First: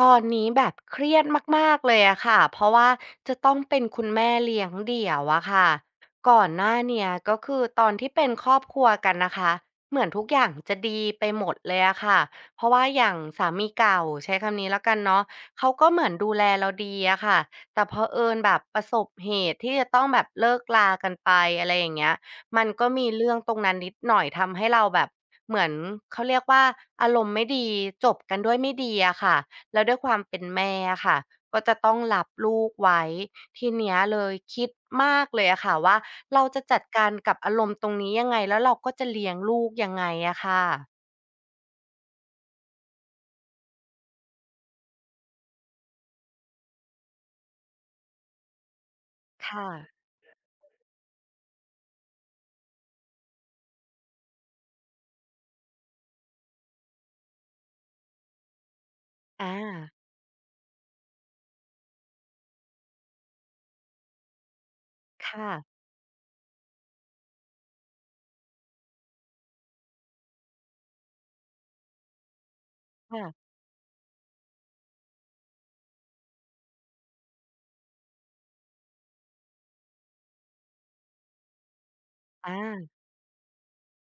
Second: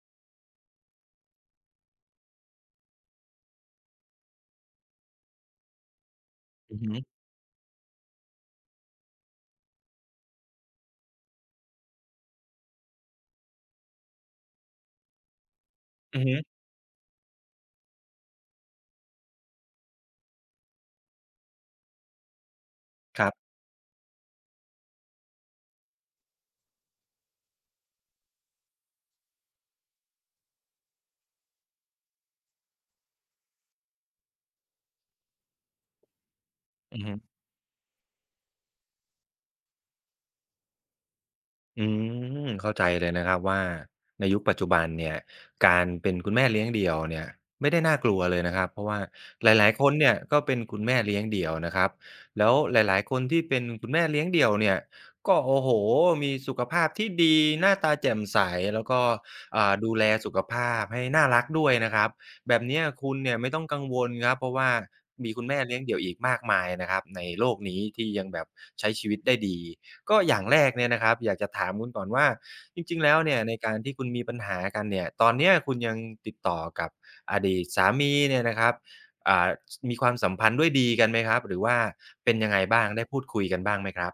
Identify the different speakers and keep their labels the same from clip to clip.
Speaker 1: ตอนนี้แบบเครียดมากๆเลยอะค่ะเพราะว่าจะต้องเป็นคุณแม่เลี้ยงเดี่ยวอะค่ะก่อนหน้า
Speaker 2: อือฮึ
Speaker 1: เนี้ยก็คือตอนที่เป็นครอบครัวกันนะคะเหมือนทุกอย่างจะดีไปหมดเลยอะค่ะเพราะว่าอย่างสามีเก่าใช้คำนี้แล้วกันเนาะเขาก็เหมือน
Speaker 2: อือ
Speaker 1: ดู
Speaker 2: ฮึ
Speaker 1: แลเราดีอะค่ะแต่เผอิญแบบประสบเหตุที่จะต้องแบบเลิกรากันไปอะไรอย่างเงี้ยมันก็มี
Speaker 2: ครั
Speaker 1: เรื่อง
Speaker 2: บ
Speaker 1: ตรงนั้นนิดหน่อยทำให้เราแบบเหมือนเขาเรียกว่าอารมณ์ไม่ดีจบกันด้วยไม่ดีอะค่ะ แล้วด้วยความเป็นแม่อะค่ะก็จะต้องรับลูกไว้ทีเนี้ยเลยคิดมากเลยอะค่ะว่าเราจะจัด
Speaker 2: อือ
Speaker 1: การ
Speaker 2: ฮึ
Speaker 1: กับอารมณ์ตรงนี้ยังไงแล้วเราก็จะเลี้ยงลูกยังไงอะค่ะ
Speaker 2: อืมเข้าใจเลยนะครับว่าในยุคปัจจุบันเนี่ยการเป็นคุณแม่เลี้ยงเดี่ยวเนี่ยไม่ได้น่ากลัวเลยนะครับเพราะว่าห
Speaker 1: ค่ะ
Speaker 2: ลายๆคนเนี่ยก็เป็นคุณแม่เลี้ยงเดี่ยวนะครับแล้วหลายๆคนที่เป็นคุณแม่เลี้ยงเดี่ยวเนี่ยก็โอ้โหมีสุขภาพที่ดีหน้าตาแจ่มใสแล้วก็
Speaker 1: อา
Speaker 2: ดูแลสุขภาพให้น่ารักด้วยนะครับแบบเนี้ยคุณเนี่ยไม่ต้องกังวลครับเพราะว่ามีคุณ
Speaker 1: ค่ะ
Speaker 2: แม่เลี้ยงเดี่ยวอีกมากมายนะครับในโลกนี้ที่ยังแบบใช้ชีวิตได้ดี ก็อย่างแรกเนี่ยนะครับอยากจะถามคุณก่อนว่าจริงๆแล้ว
Speaker 1: ค่ะ
Speaker 2: เนี่ยในการที่คุณมีปัญหากันเนี่ยตอนเนี้ยคุณยังติดต่อกับอดีตสามีเนี่ยนะครับอ่ามีความสัมพันธ์ด้วยดีกันไหมครับหรือว่าเป็นยัง
Speaker 1: อา
Speaker 2: ไงบ้างได้พูดคุยกันบ้างไหมครับ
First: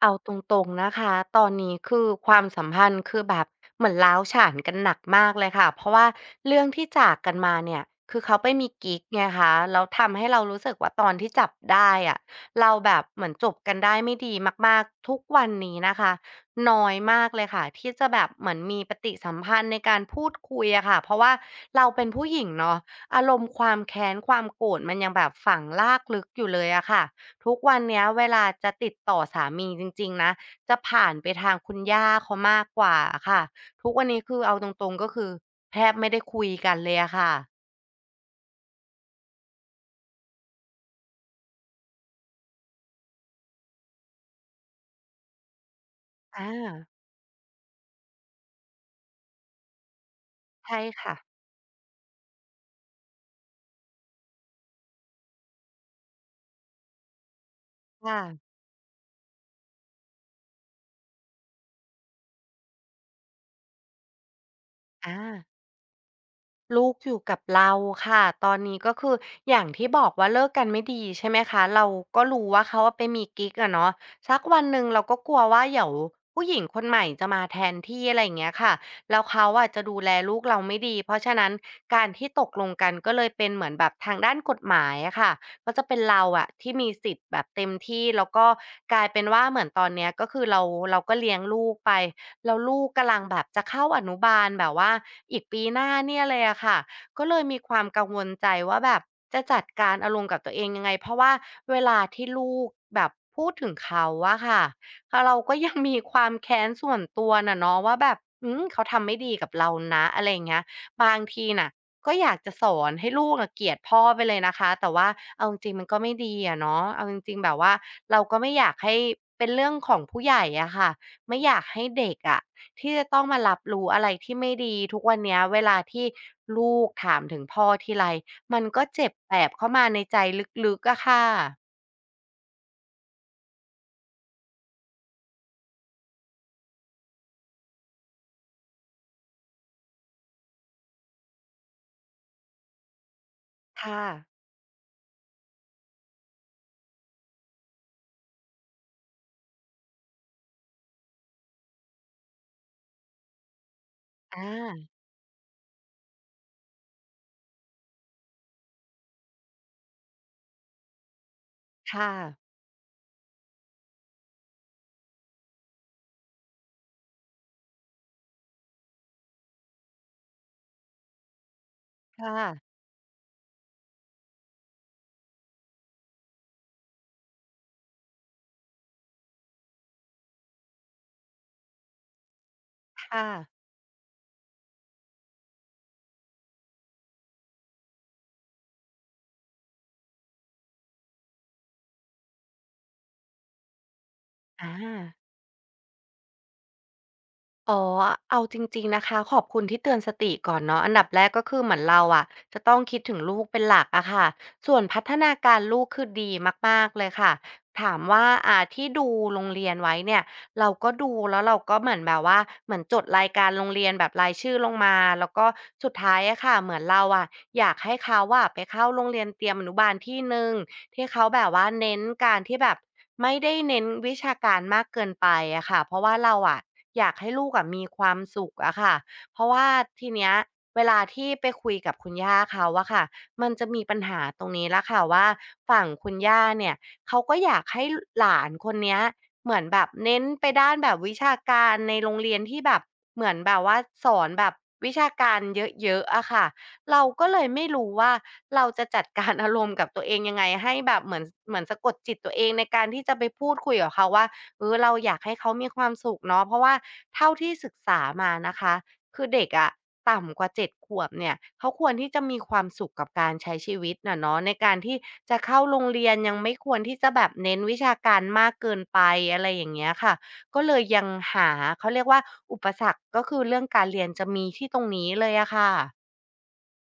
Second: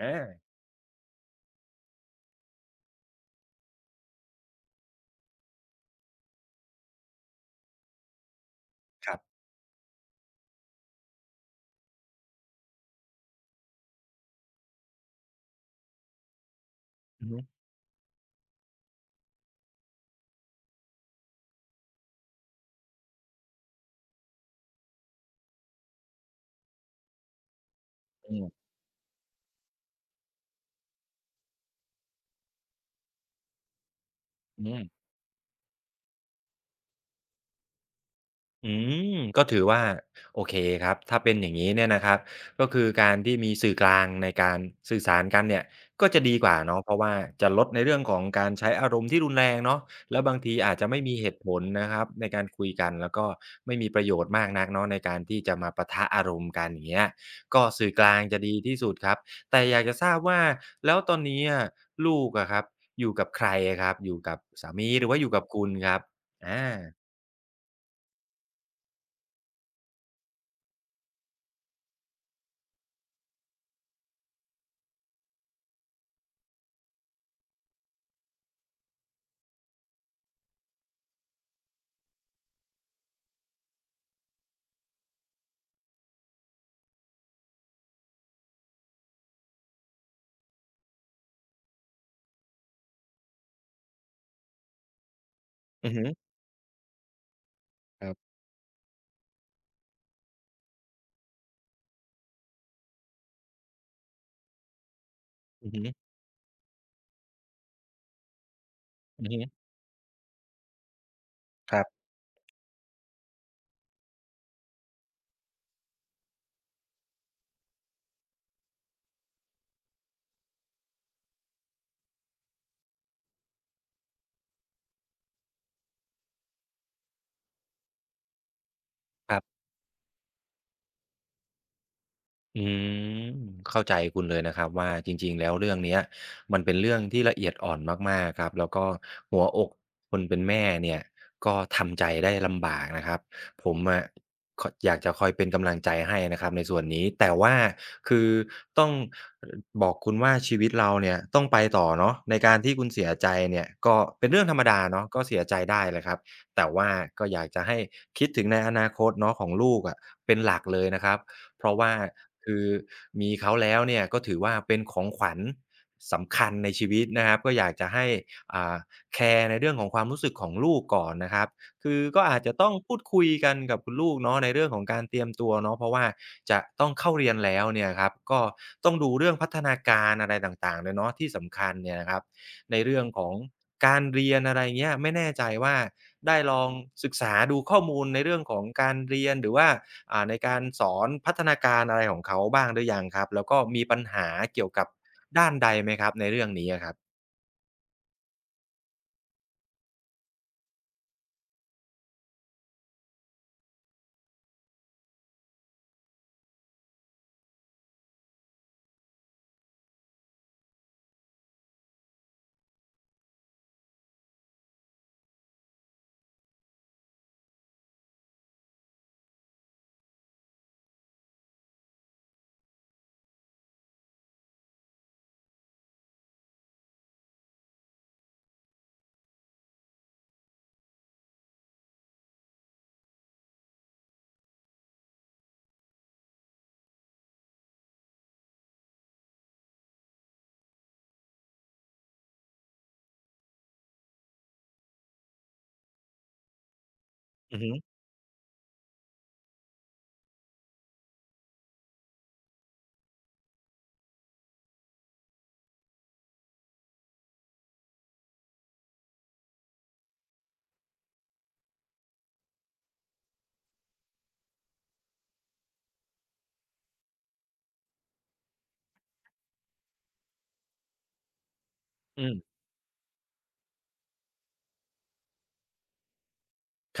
Speaker 2: อ
Speaker 1: เอา
Speaker 2: า
Speaker 1: ตรงๆนะคะตอนนี้คือความสัมพันธ์คือแบบเหมือนร้าวฉานกันหนักมากเลยค่ะเพราะว่าเรื่องที่จากกันมาเนี่ยคือเขาไปมีกิ๊ก
Speaker 2: ครั
Speaker 1: ไง
Speaker 2: บ
Speaker 1: คะแล้วทำให้เรารู้สึกว่าตอนที่จับได้อะเราแบบเหมือนจบกันได้ไม่ดีมากๆทุกวันนี้นะคะน้อยมา
Speaker 2: อื
Speaker 1: ก
Speaker 2: อฮึ
Speaker 1: เลยค่ะที่จะแบบเหมือนมีปฏิสัมพันธ์ในการพูดคุยอะค่ะเพราะว่าเราเป็นผู้หญิงเนาะอารมณ์ความแค้นความโกรธมันยังแบบฝังลากลึกอยู่เลยอะค่ะ ทุกวันเนี้ยเว
Speaker 2: อื
Speaker 1: ลา
Speaker 2: ม
Speaker 1: จะติดต่อสามีจริงๆนะจะผ่านไปทางคุณย่าเขามากกว่าอะค่ะทุกวันนี้คือเอา
Speaker 2: อื
Speaker 1: ต
Speaker 2: ม
Speaker 1: รงๆก็คือแทบไม่ได้คุยกันเลยอะค่ะ
Speaker 2: อืมก็ถือว่าโอเคครับถ้าเป็นอย่างนี้เนี่ยนะครับก็คือการที่มีสื่อกลางในการสื่อสารกันเนี่ยก็จะดีก
Speaker 1: อา
Speaker 2: ว่าเนาะเพราะว่าจะลดในเรื่องของการใช้อารมณ์ที่รุนแรงเนาะแล้วบางทีอาจ
Speaker 1: ใช่
Speaker 2: จะไม่
Speaker 1: ค่ะ
Speaker 2: มีเหตุผลนะครับในการคุยกันแล้วก็ไม่มีประโยชน์มากนักเนาะในการที่จะมาปะทะอารมณ์กันอย่างเงี้ยก็สื่อกลา
Speaker 1: ค่ะ
Speaker 2: งจะดีที่สุดครับแต่อยากจะทราบว่าแล้วตอนนี้อะลูกอะครับอยู่กับใครอะครับอยู่กับสามีหรือ
Speaker 1: อา
Speaker 2: ว่าอยู่กับคุณครับอา
Speaker 1: ลูกอยู่กับเราค่ะตอนนี้ก็คืออย่างที่บอกว่าเลิกกันไม่ดีใช่ไหมคะเราก็รู้ว่าเขาอะไปมีกิ๊กอะเนาะสักวันหนึ่งเราก็กลัวว่าเดี๋ยวผู้หญิงคนใหม่จะมาแทนที่อะไรอย่างเงี้ยค่ะแล้วเขาอะจะดูแลลูกเราไม่ดีเพราะฉะนั้นการที่ตกลงกันก็เลยเป็นเหมือนแบบทางด้านกฎหมายอะค่ะก็จะเป็นเราอะที่มีสิทธิ์แบบเต็มที่แล้วก็กลายเป็นว่าเหมือนตอนเนี้ยก็คือเราก็เลี้ยงลูกไป แล้วลูกกำลังแบบจะเข้าอนุบาลแบบว่าอีกปีหน้า
Speaker 2: อือฮึ
Speaker 1: เนี่ยเลยอะค่ะก็เลยมีความกั
Speaker 2: ค
Speaker 1: ง
Speaker 2: รั
Speaker 1: วล
Speaker 2: บ
Speaker 1: ใจว่าแบบจะจัดการอารมณ์กับตัวเองยังไงเพราะว่าเวลาที่ลูกแบบพูดถึงเขาอะค่ะเราก็
Speaker 2: อื
Speaker 1: ยั
Speaker 2: อ
Speaker 1: ง
Speaker 2: ฮึ
Speaker 1: มีความแค้นส่วนตัวน่ะเนาะว่าแบบเขาทำไม่
Speaker 2: อือ
Speaker 1: ดี
Speaker 2: ฮึ
Speaker 1: กับเรานะอะไรอย่างเงี้ยบางทีน่ะ
Speaker 2: ครับ
Speaker 1: ก็อยากจะสอนให้ลูกอะเกลียดพ่อไปเลยนะคะแต่ว่าเอาจริงๆมันก็ไม่ดีอะเนาะเอาจริงๆแบบว่าเราก็ไม่อยากให้เป็นเรื่องของผู้ใหญ่อะค่ะ ไม่อยากให้เด็กอะที่จะต้องมารับรู้อะไรที่ไม่ดีทุกวันเนี้ยเวลาที่ลูกถามถึงพ่อทีไรมันก็เจ็บแส
Speaker 2: ครั
Speaker 1: บ
Speaker 2: บ
Speaker 1: เข้ามาในใจลึกๆอะค่ะ
Speaker 2: อืมเข้าใจคุณเลยนะครับว่าจริงๆแล้วเรื่องเนี้ยมันเป็นเรื่องที่ละเอียดอ่อนมากๆครับแล้วก็หัวอกคนเป็นแม่เนี่ยก็ทำใจได้ลำบากนะครับผม
Speaker 1: ค่ะ
Speaker 2: อะขอยากจะคอยเป็นกำลังใจให้นะครับในส่วนนี้แต่ว่าคือต้องอบอกคุณว่าชีวิตเราเนี่ยต้องไปต่อเนาะในการที่คุณเสียใจเนี่ยก็เป็น
Speaker 1: อ
Speaker 2: เรื่องธรรมดา
Speaker 1: า
Speaker 2: เนาะก็เสียใจได้แหละครับแต่ว่าก็อยากจะให้คิดถึงในอนาคตเนาะของลูกอะเป็นหลักเลยนะครับ เพราะว่า
Speaker 1: ค่ะ
Speaker 2: คือมีเขาแล้วเนี่ยก็ถือว่าเป็นของขวัญสำคัญในชีวิตนะครับก็อยากจะให้อ่าแคร์ในเรื่องของความรู้สึกของลูกก่อนนะครับคือก็อาจ
Speaker 1: ค่ะ
Speaker 2: จะต้องพูดคุยกันกับคุณลูกเนาะในเรื่องของการเตรียมตัวเนาะเพราะว่าจะต้องเข้าเรียนแล้วเนี่ยครับก็ต้องดูเรื่องพัฒนาการอะไรต่างๆด้วยเนาะที่สำคัญเนี่ยนะครับ ในเรื่องข
Speaker 1: ค่ะ
Speaker 2: องการเรียนอะไรเงี้ยไม่แน่ใจว่าได้ลองศึกษาดูข้อมูลในเรื่องของการเรียนหรือว่าในการสอนพัฒนาการอะไรของเขาบ้างหรือยังครับแล้วก็มีปัญหาเกี่ย
Speaker 1: อา
Speaker 2: วกับด้านใดไหมครับในเรื่องนี้อะครับ
Speaker 1: อ๋อเอาจริงๆนะคะขอบคุณที่เตือนสติก่อนเนาะอันดับแรกก็คือเหมือนเราอะจะต้องคิดถึงลูกเป็นหลักอะค่ะส่วนพัฒนาการลูกคือดีมากๆเลยค่ะถามว่าอ่าที่ดูโรงเรียนไว้เนี่ยเราก็ดูแล้วเราก็เหมือนแบบว่าเหมือนจดรายการโรงเรียนแบบรายชื่อลงมาแล้วก็สุดท้ายอะค่ะเหมือนเราอะอยากให้เขาอะไปเข้าโรงเรียนเตรียมอนุบาลที่หนึ่ง ที่เขาแบบว่าเน้นการที่แบบไม่ได้เน้นวิชาการมากเกินไปอะค่ะเพราะว่าเราอะอยากให้ลูกอะมีความสุขอะค่ะเพราะว่าทีเนี้ยเวลาที่ไปคุยกับคุณย่าเขาอะค่ะมันจะมีปัญหาตรงนี้ละค่ะว่าฝั่งคุณย่าเนี่ยเขาก็อยากให้หลานคนเนี้ยเหมือนแบบเน้นไปด้านแบบวิชาการในโรงเรียนที่แบบเหมือนแบบว่าสอนแบบวิชาการเยอะๆอะค่ะ เราก็เลย
Speaker 2: อือ
Speaker 1: ไม่
Speaker 2: ฮึ
Speaker 1: รู้ว่าเราจะจัดการอารมณ์กับตัวเองยังไงให้แบบเหมือนสะกดจิตตัวเองในการที่จะไปพูดคุยกับเขาว่าเออเราอยากให้เขามีความสุขเนาะเพราะว่าเท่าที่ศึกษามานะคะคือเด็กอะต่ำกว่า7 ขวบเนี่ยเขาควรที่จะมีความสุขกับการใช้ชีวิตน่ะเนาะในการที่จะเข้าโรงเรียนยังไม่ควรที่จะแบบเน้นวิชาการมากเกินไปอะไรอย่างเงี้ยค่ะก็เลยยังหาเขาเรียกว่า
Speaker 2: อืม
Speaker 1: อุปสรรคก็คือเรื่องการเรียนจะมีที่ตรงนี้เลยอะค่ะ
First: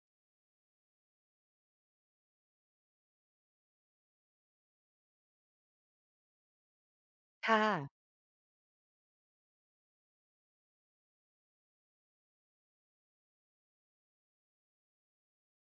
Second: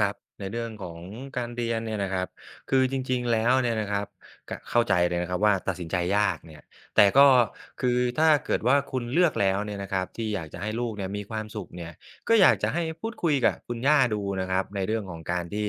Speaker 2: ครับในเรื่องของการเรียนเนี่ยนะครับคือจริงๆแล้วเนี่ยนะครับกะเข้าใจเลยนะครับว่าตัดสินใจยากเนี่ยแต่ก็
Speaker 1: ค่ะ
Speaker 2: คือถ้าเกิดว่าคุณเลือกแล้วเนี่ยนะครับที่อยากจะให้ลูกเนี่ยมีความสุขเนี่ยก็อยากจะให้พูดคุยกับคุณย่าดูนะครับในเรื่องของการที่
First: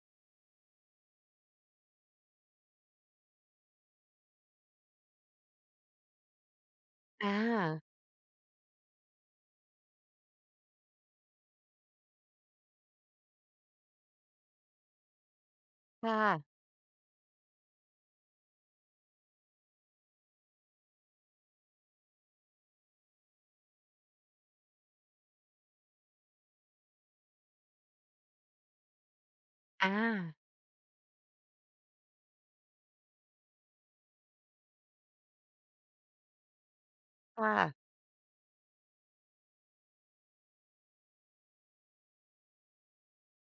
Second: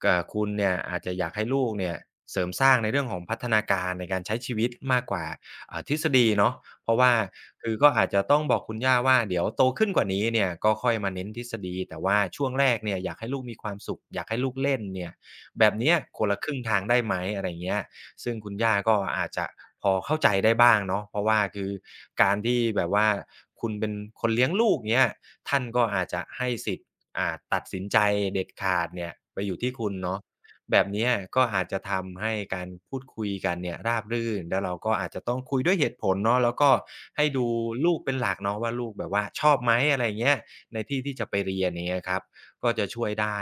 Speaker 2: คุณเนี่ยอาจจะอยากให้ลูกเนี่ยเสริมสร้างในเรื่องของพัฒนาการในการใช้ชีวิตมากกว่าทฤษฎีเนาะ เพราะว่า
Speaker 1: อ
Speaker 2: คือ
Speaker 1: า
Speaker 2: ก็อาจจะต้องบอกคุณย่าว่าเดี๋ยวโตขึ้นกว่านี้เนี่ยก็ค่อยมาเน้นทฤษฎีแต่ว่าช่วงแรกเนี่ยอยากให้ลูกมีความสุขอยากให้ลูกเล่นเนี่ยแบบเนี้ย
Speaker 1: ค่ะ
Speaker 2: คนละครึ่งทางได้ไหมอะไรเงี้ยซึ่งคุณย่าก็อาจจะพอเข้าใจได้บ้างเนาะเพราะว่าคือการที่แบบว่าคุณเป็นคนเลี้ยงลูกเงี้ยท่านก็อาจจะให้สิทธิ์อ่าตัดสินใจเด็ดขาดเนี่ยไปอยู่ที่คุ
Speaker 1: อา
Speaker 2: ณเนาะ แบบเนี้ยก็อาจจะทำให้การพูดคุยกันเนี่ยราบรื่นแล้วเราก็อาจจะต้องคุยด้วยเหตุผลเนาะแล้วก็ให้ดู
Speaker 1: ค่ะ
Speaker 2: ลูกเป็นหลักเนาะว่าลูกแบบว่าชอบไหมอะไรอย่างเงี้ยในที่ที่จะไปเรียนอย่างเงี้ยครับก็จะช่วยได้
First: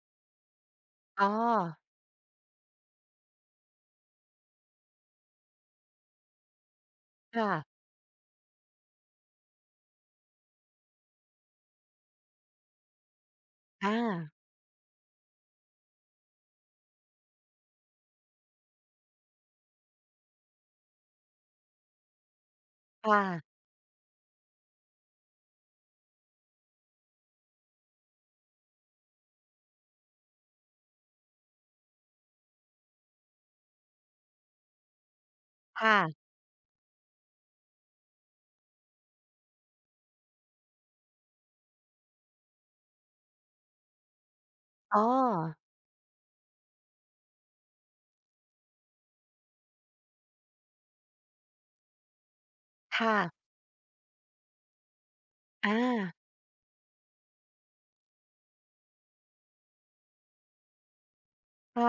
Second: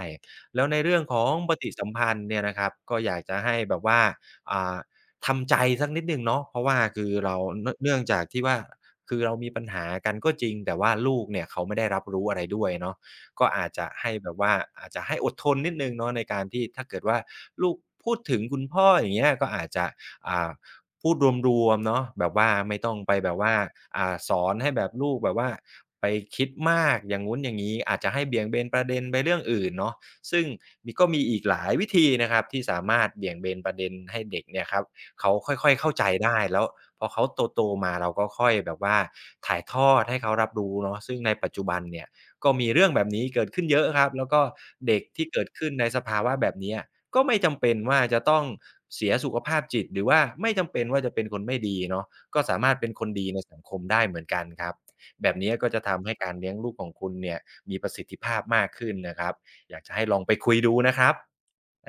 Speaker 2: แล้วในเรื่องข
Speaker 1: อ๋
Speaker 2: อ
Speaker 1: อ
Speaker 2: งปฏิสัมพันธ์เนี่ยนะครับก็อยากจะให้แบบว่าอ่าทำใจสักนิดหนึ่งเนาะเพราะว่าคือเรา
Speaker 1: ค่ะ
Speaker 2: เนื่องจากที่ว่าคือเรามีปัญหากันก็จริงแต่ว่าลูกเนี่ยเขาไม่ได้รับรู้อะไรด้วยเนาะ ก็อาจจะ
Speaker 1: อา
Speaker 2: ให้แบบว่าอาจจะให้อดทนนิดหนึ่งเนาะในการที่ถ้าเกิดว่าลูกพูดถึงคุณพ่ออย่างเงี้ยก็อาจจะอ่าพูดรวมๆเนาะแบบว่าไม่ต้องไปแบบ
Speaker 1: ค่ะ
Speaker 2: ว่าสอนให้แบบลูกแบบว่าไปคิดมากอย่างงู้นอย่างงี้อาจจะให้เบี่ยงเบนประเด็นไปเรื่องอื่นเนาะซึ่งมีก็มีอีกหลายวิธีนะครับที่สามารถเบี่ยงเบนประเด็นให้เด็กเนี่ยครับเขาค่อยๆเข้า
Speaker 1: ค่ะ
Speaker 2: ใจได้แล้วพอเขาโตๆมาเราก็ค่อยแบบว่าถ่ายทอดให้เขารับรู้เนาะซึ่งในปัจจุบันเนี่ย ก็มีเรื่องแบบนี้เกิดขึ้นเยอะครับแล้วก็
Speaker 1: อ๋
Speaker 2: เด็
Speaker 1: อ
Speaker 2: กที่เกิดขึ้นในสภาวะแบบเนี้ยก็ไม่จำเป็นว่าจะต้องเสียสุขภาพจิตหรือว่าไม่จำเป็นว่าจะเป็นคนไม่ดีเนาะก็สามารถเป็นคน
Speaker 1: ค่ะ
Speaker 2: ดีในสังคมได้เหมือนกันครับแบบเนี้ย
Speaker 1: อ
Speaker 2: ก็จะทำให้
Speaker 1: า
Speaker 2: การเลี้ยงลูกของคุณเนี่ยมีประสิทธิภาพมากขึ้นนะครับอยากจะให้ลองไปคุยดูนะครับ
Speaker 1: ค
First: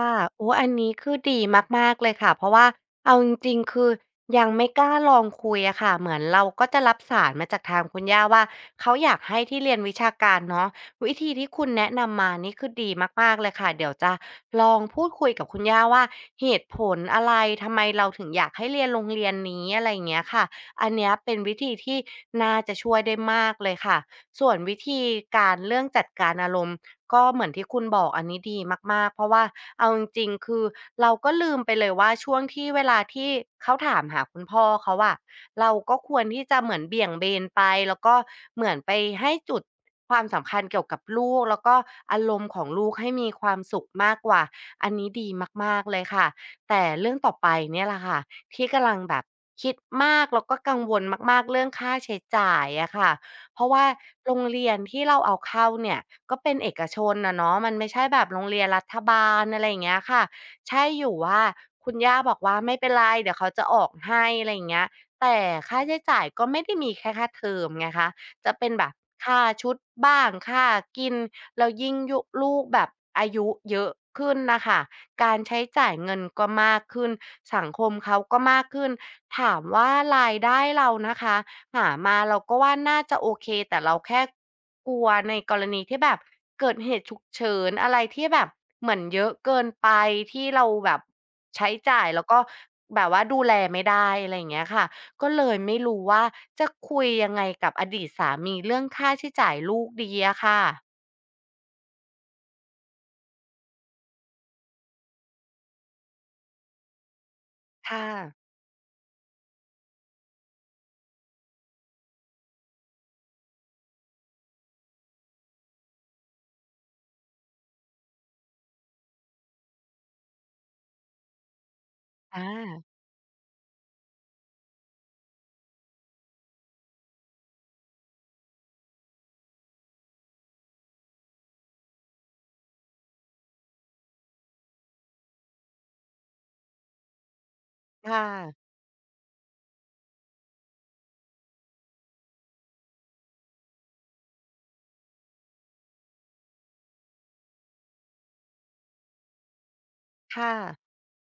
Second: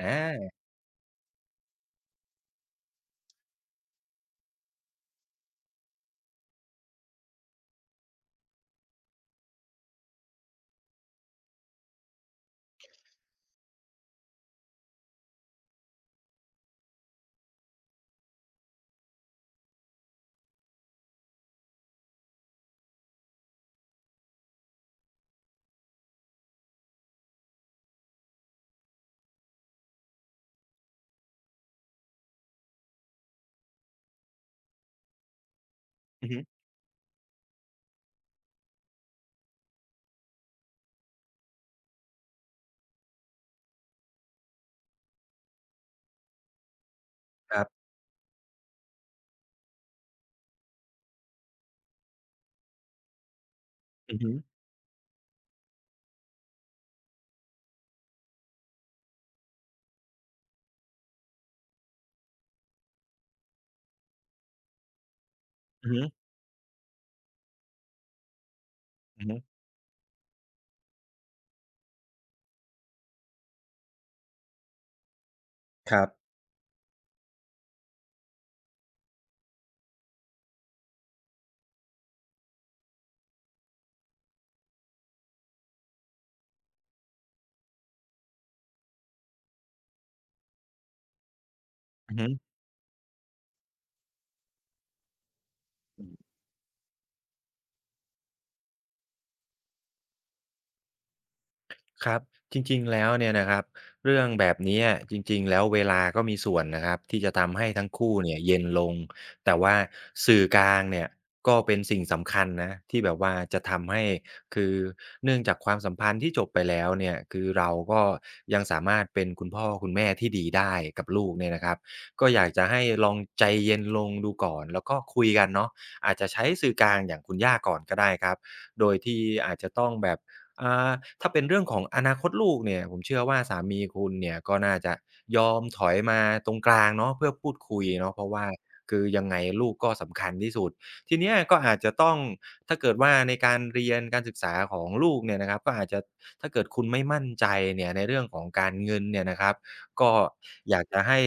Speaker 2: อ
Speaker 1: ะโอ้อั
Speaker 2: า
Speaker 1: นนี้คือดีมากๆเลยค่ะเพราะว่าเอาจริงๆคือยังไม่กล้าลองคุยอะค่ะเหมือนเราก็จะรับสารมาจากทางคุณย่าว่าเขาอยากให้ที่เรียนวิชาการเนาะวิธีที่คุณแนะนำมานี่คือดีมากๆเลยค่ะเดี๋ยวจะลองพูดคุยกับคุณย่าว่าเหตุผลอะไรทำไมเราถึงอยากให้เรียนโรงเรียนนี้อะไรอย่างเงี้ยค่ะอันเนี้ยเป็นวิธีที่น่าจะช่วยได้มากเลยค่ะส่วนวิธีการเรื่องจัดการอารมณ์ ก็เหมือนที่คุณบอกอันนี้ดีมากๆเพราะว่าเอาจริงๆคือเราก็ลืมไปเลยว่าช่วงที่เวลาที่เขาถามหาคุณพ่อเขาอะเราก็ควร
Speaker 2: อือฮึ
Speaker 1: ที่จะเหมือนเบี่ยงเบนไปแล้วก็เหมือนไปให้จุดความสำคัญเกี่ยวกับลูกแล้วก็อารมณ์ของลูกให้มีความสุขมากกว่าอันนี้ดีมากๆเลยค่ะแต่เรื่องต่อไป
Speaker 2: ครั
Speaker 1: เนี่
Speaker 2: บ
Speaker 1: ยแหละค่ะที่กำลังแบบคิดมากแล้วก็กังวลมากๆเรื่องค่าใช้จ่ายอะค่ะ เพราะว่า
Speaker 2: อือฮึ
Speaker 1: โรงเรียนที่เราเอาเข้าเนี่ยก็เป็นเอกชนนะเนาะมันไม่ใช่แบบโรงเรียนรัฐบาลอะไรอย่างเงี้ยค่ะใช่อยู่ว่าคุณย่าบอกว่าไม่เป็นไรเดี๋ยวเขาจะออกให้อะไรอย่างเงี้ยแต่ค่าใช้
Speaker 2: ๆ
Speaker 1: จ่าย
Speaker 2: ๆ
Speaker 1: ก็ไม่ได้มีแค่ค่าเทอมไงคะจะเป็นแบบค่าชุดบ้างค่ากินแล้วยิ่งยุลูกแบบอายุเยอะขึ้นน่ะค่ะการใช้จ่าย
Speaker 2: ครับ
Speaker 1: เงินก็มากขึ้นสังคมเขาก็มากขึ้นถามว่ารายได้เรานะคะ หามาเราก็ว่าน่าจะโอเคแต่เราแค่กลัวในกรณีที่แบบเกิดเหตุฉุกเฉินอะไรที่แบบเหมือนเยอะเกินไปที่เราแบบใช้จ่าย
Speaker 2: อือ
Speaker 1: แล้ว
Speaker 2: ฮึ
Speaker 1: ก็แบบว่าดูแลไม่ได้อะไรอย่างเงี้ยค่ะก็เลยไม่รู้ว่าจะคุยยังไงกับอดีตสามีเรื่องค่าใช้จ่ายลูกดีอะค่ะ
Speaker 2: ครับจริงๆแล้วเนี่ยนะครับเรื่องแบบนี้อะจริงๆแล้วเวลาก็มีส่วนนะครับที่จะทำให้ทั้ง
Speaker 1: ค่ะ
Speaker 2: คู่เนี่ยเย็นลงแต่ว่าสื่อกลางเนี่ยก็เป็นสิ่งสำคัญนะที่แบบว่าจะทำให้คือเนื่องจากความสัมพันธ์ที่จบไปแล้วเนี่ยคือเราก็ยังสามารถเป็นคุณพ่อคุณแม่ที่ดีได้กับลูกเนี่ยนะครับก็อ
Speaker 1: อา
Speaker 2: ยากจะให้ลองใจเย็นลงดูก่อนแล้วก็คุยกันเนาะอาจจะใช้สื่อกลางอย่างคุณย่าก่อนก็ได้ครับโดยที่อาจจะต้องแบบ อ่าถ้าเป็นเรื่องของอนาคตลูกเนี่ยผมเชื่อว่าสามีคุณเนี่ยก็น่าจะยอมถอยมาตรงกลางเนาะเพื่อพูดคุย
Speaker 1: ค
Speaker 2: เนาะเพราะว่า
Speaker 1: ่ะ
Speaker 2: คือยังไงลูกก็สำคัญที่สุดทีเนี้ยก็อาจจะต้องถ้าเกิดว่าในการเรียนการศึกษาของลูกเนี่ยนะครับก็อาจจะถ้าเกิดคุณไม่มั่นใจเนี่ยในเรื่องของการเงินเนี่ยนะครับก็
Speaker 1: ค่ะ
Speaker 2: อยากจะให้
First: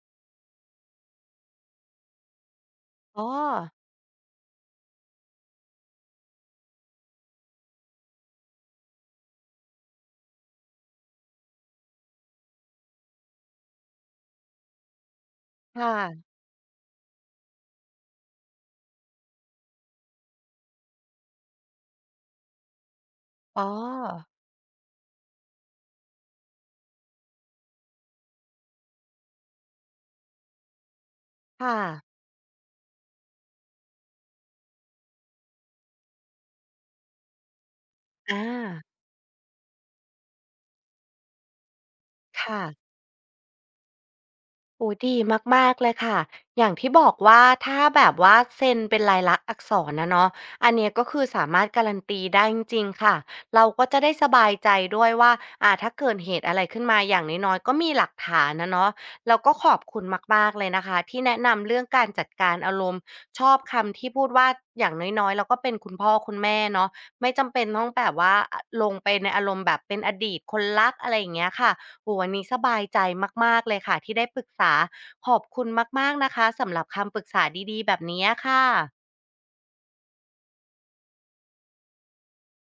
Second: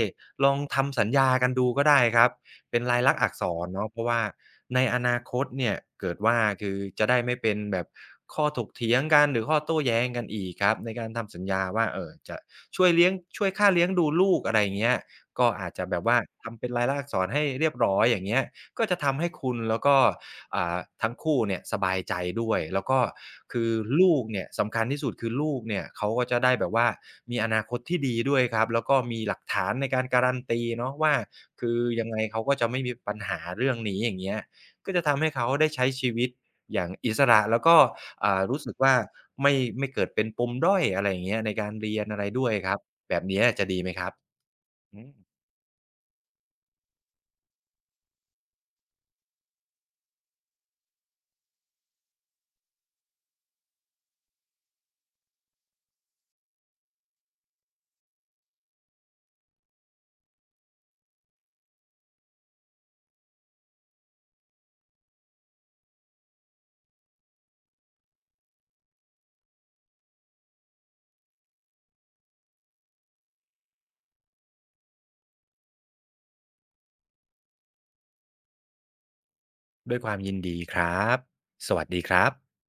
Speaker 2: ลองทำสัญญากันดูก็ได้ครับ เป็นลายลักษ
Speaker 1: อ๋
Speaker 2: ณ์
Speaker 1: อ
Speaker 2: อักษรเนาะเพราะว่าในอนาคตเนี่ยเกิดว่าคือจะได้ไม่เป็นแบบข้อถกเถียงกันหรือข้อโต้แย้งกันอีกครับในการทำสัญญาว่าจะช่วยเลี้ยงช่วยค่าเลี้ยงดูลูกอะไรอย่างเงี้ยก็อาจ
Speaker 1: ค
Speaker 2: จะแบบว่า
Speaker 1: ่ะ
Speaker 2: ทำเป็นลายลักษณ์อักษรให้เรียบร้อยอย่างเงี้ยก็จะทำให้คุณแล้วก็ ทั้งคู่เนี่ยสบายใจด้วยแล้วก็
Speaker 1: อ๋
Speaker 2: คือลูก
Speaker 1: อ
Speaker 2: เนี่ยสำคัญที่สุดคือลูกเนี่ยเขาก็จะได้แบบว่ามีอนาคตที่ดีด้วยครับแล้วก็มีหลักฐานในการการันตีเนาะว่าคื
Speaker 1: ค่ะ
Speaker 2: อยังไงเขาก็จะไม่มีปัญหาเรื่องนี้อย่างเงี้ยก็จะทำให้เขาได้ใช้ชีวิตอย่างอิสระแล้วก็
Speaker 1: อ
Speaker 2: รู้สึก
Speaker 1: า
Speaker 2: ว่าไม่ไม่เกิดเป็นปมด้อยอะไรอย่างเงี้ยในการเรียนอะไรด้วย
Speaker 1: ค่ะ
Speaker 2: ครับแบบเนี้ยจะดีไหมครับ
Speaker 1: โอ้
Speaker 2: อื
Speaker 1: โดี
Speaker 2: ม
Speaker 1: มากๆเลยค่ะอย่างที่บอกว่าถ้าแบบว่าเซ็นเป็นลายลักษณ์อักษรนะเนาะอันเนี้ยก็คือสามารถการันตีได้จริงๆค่ะเราก็จะได้สบายใจด้วยว่าถ้าเกิดเหตุอะไรขึ้นมาอย่างน้อยๆก็มีหลักฐานนะเนาะแล้วก็ขอบคุณมากๆเลยนะคะที่แนะนำเรื่องการจัดการอารมณ์ชอบคำที่พูดว่าอย่างน้อยๆเราก็เป็นคุณพ่อคุณแม่เนาะไม่จำเป็นต้องแบบว่าลงไปในอารมณ์แบบเป็นอดีตคนรักอะไรอย่างเงี้ยค่ะ โอ้วันนี้สบายใจมากๆเลยค่ะที่ได้ปรึกษาขอบคุณมากๆนะคะสำหรับคำปรึกษาดีๆแบบนี้ค่ะ
Speaker 2: ด้วยความยินดีครับสวัสดีครับ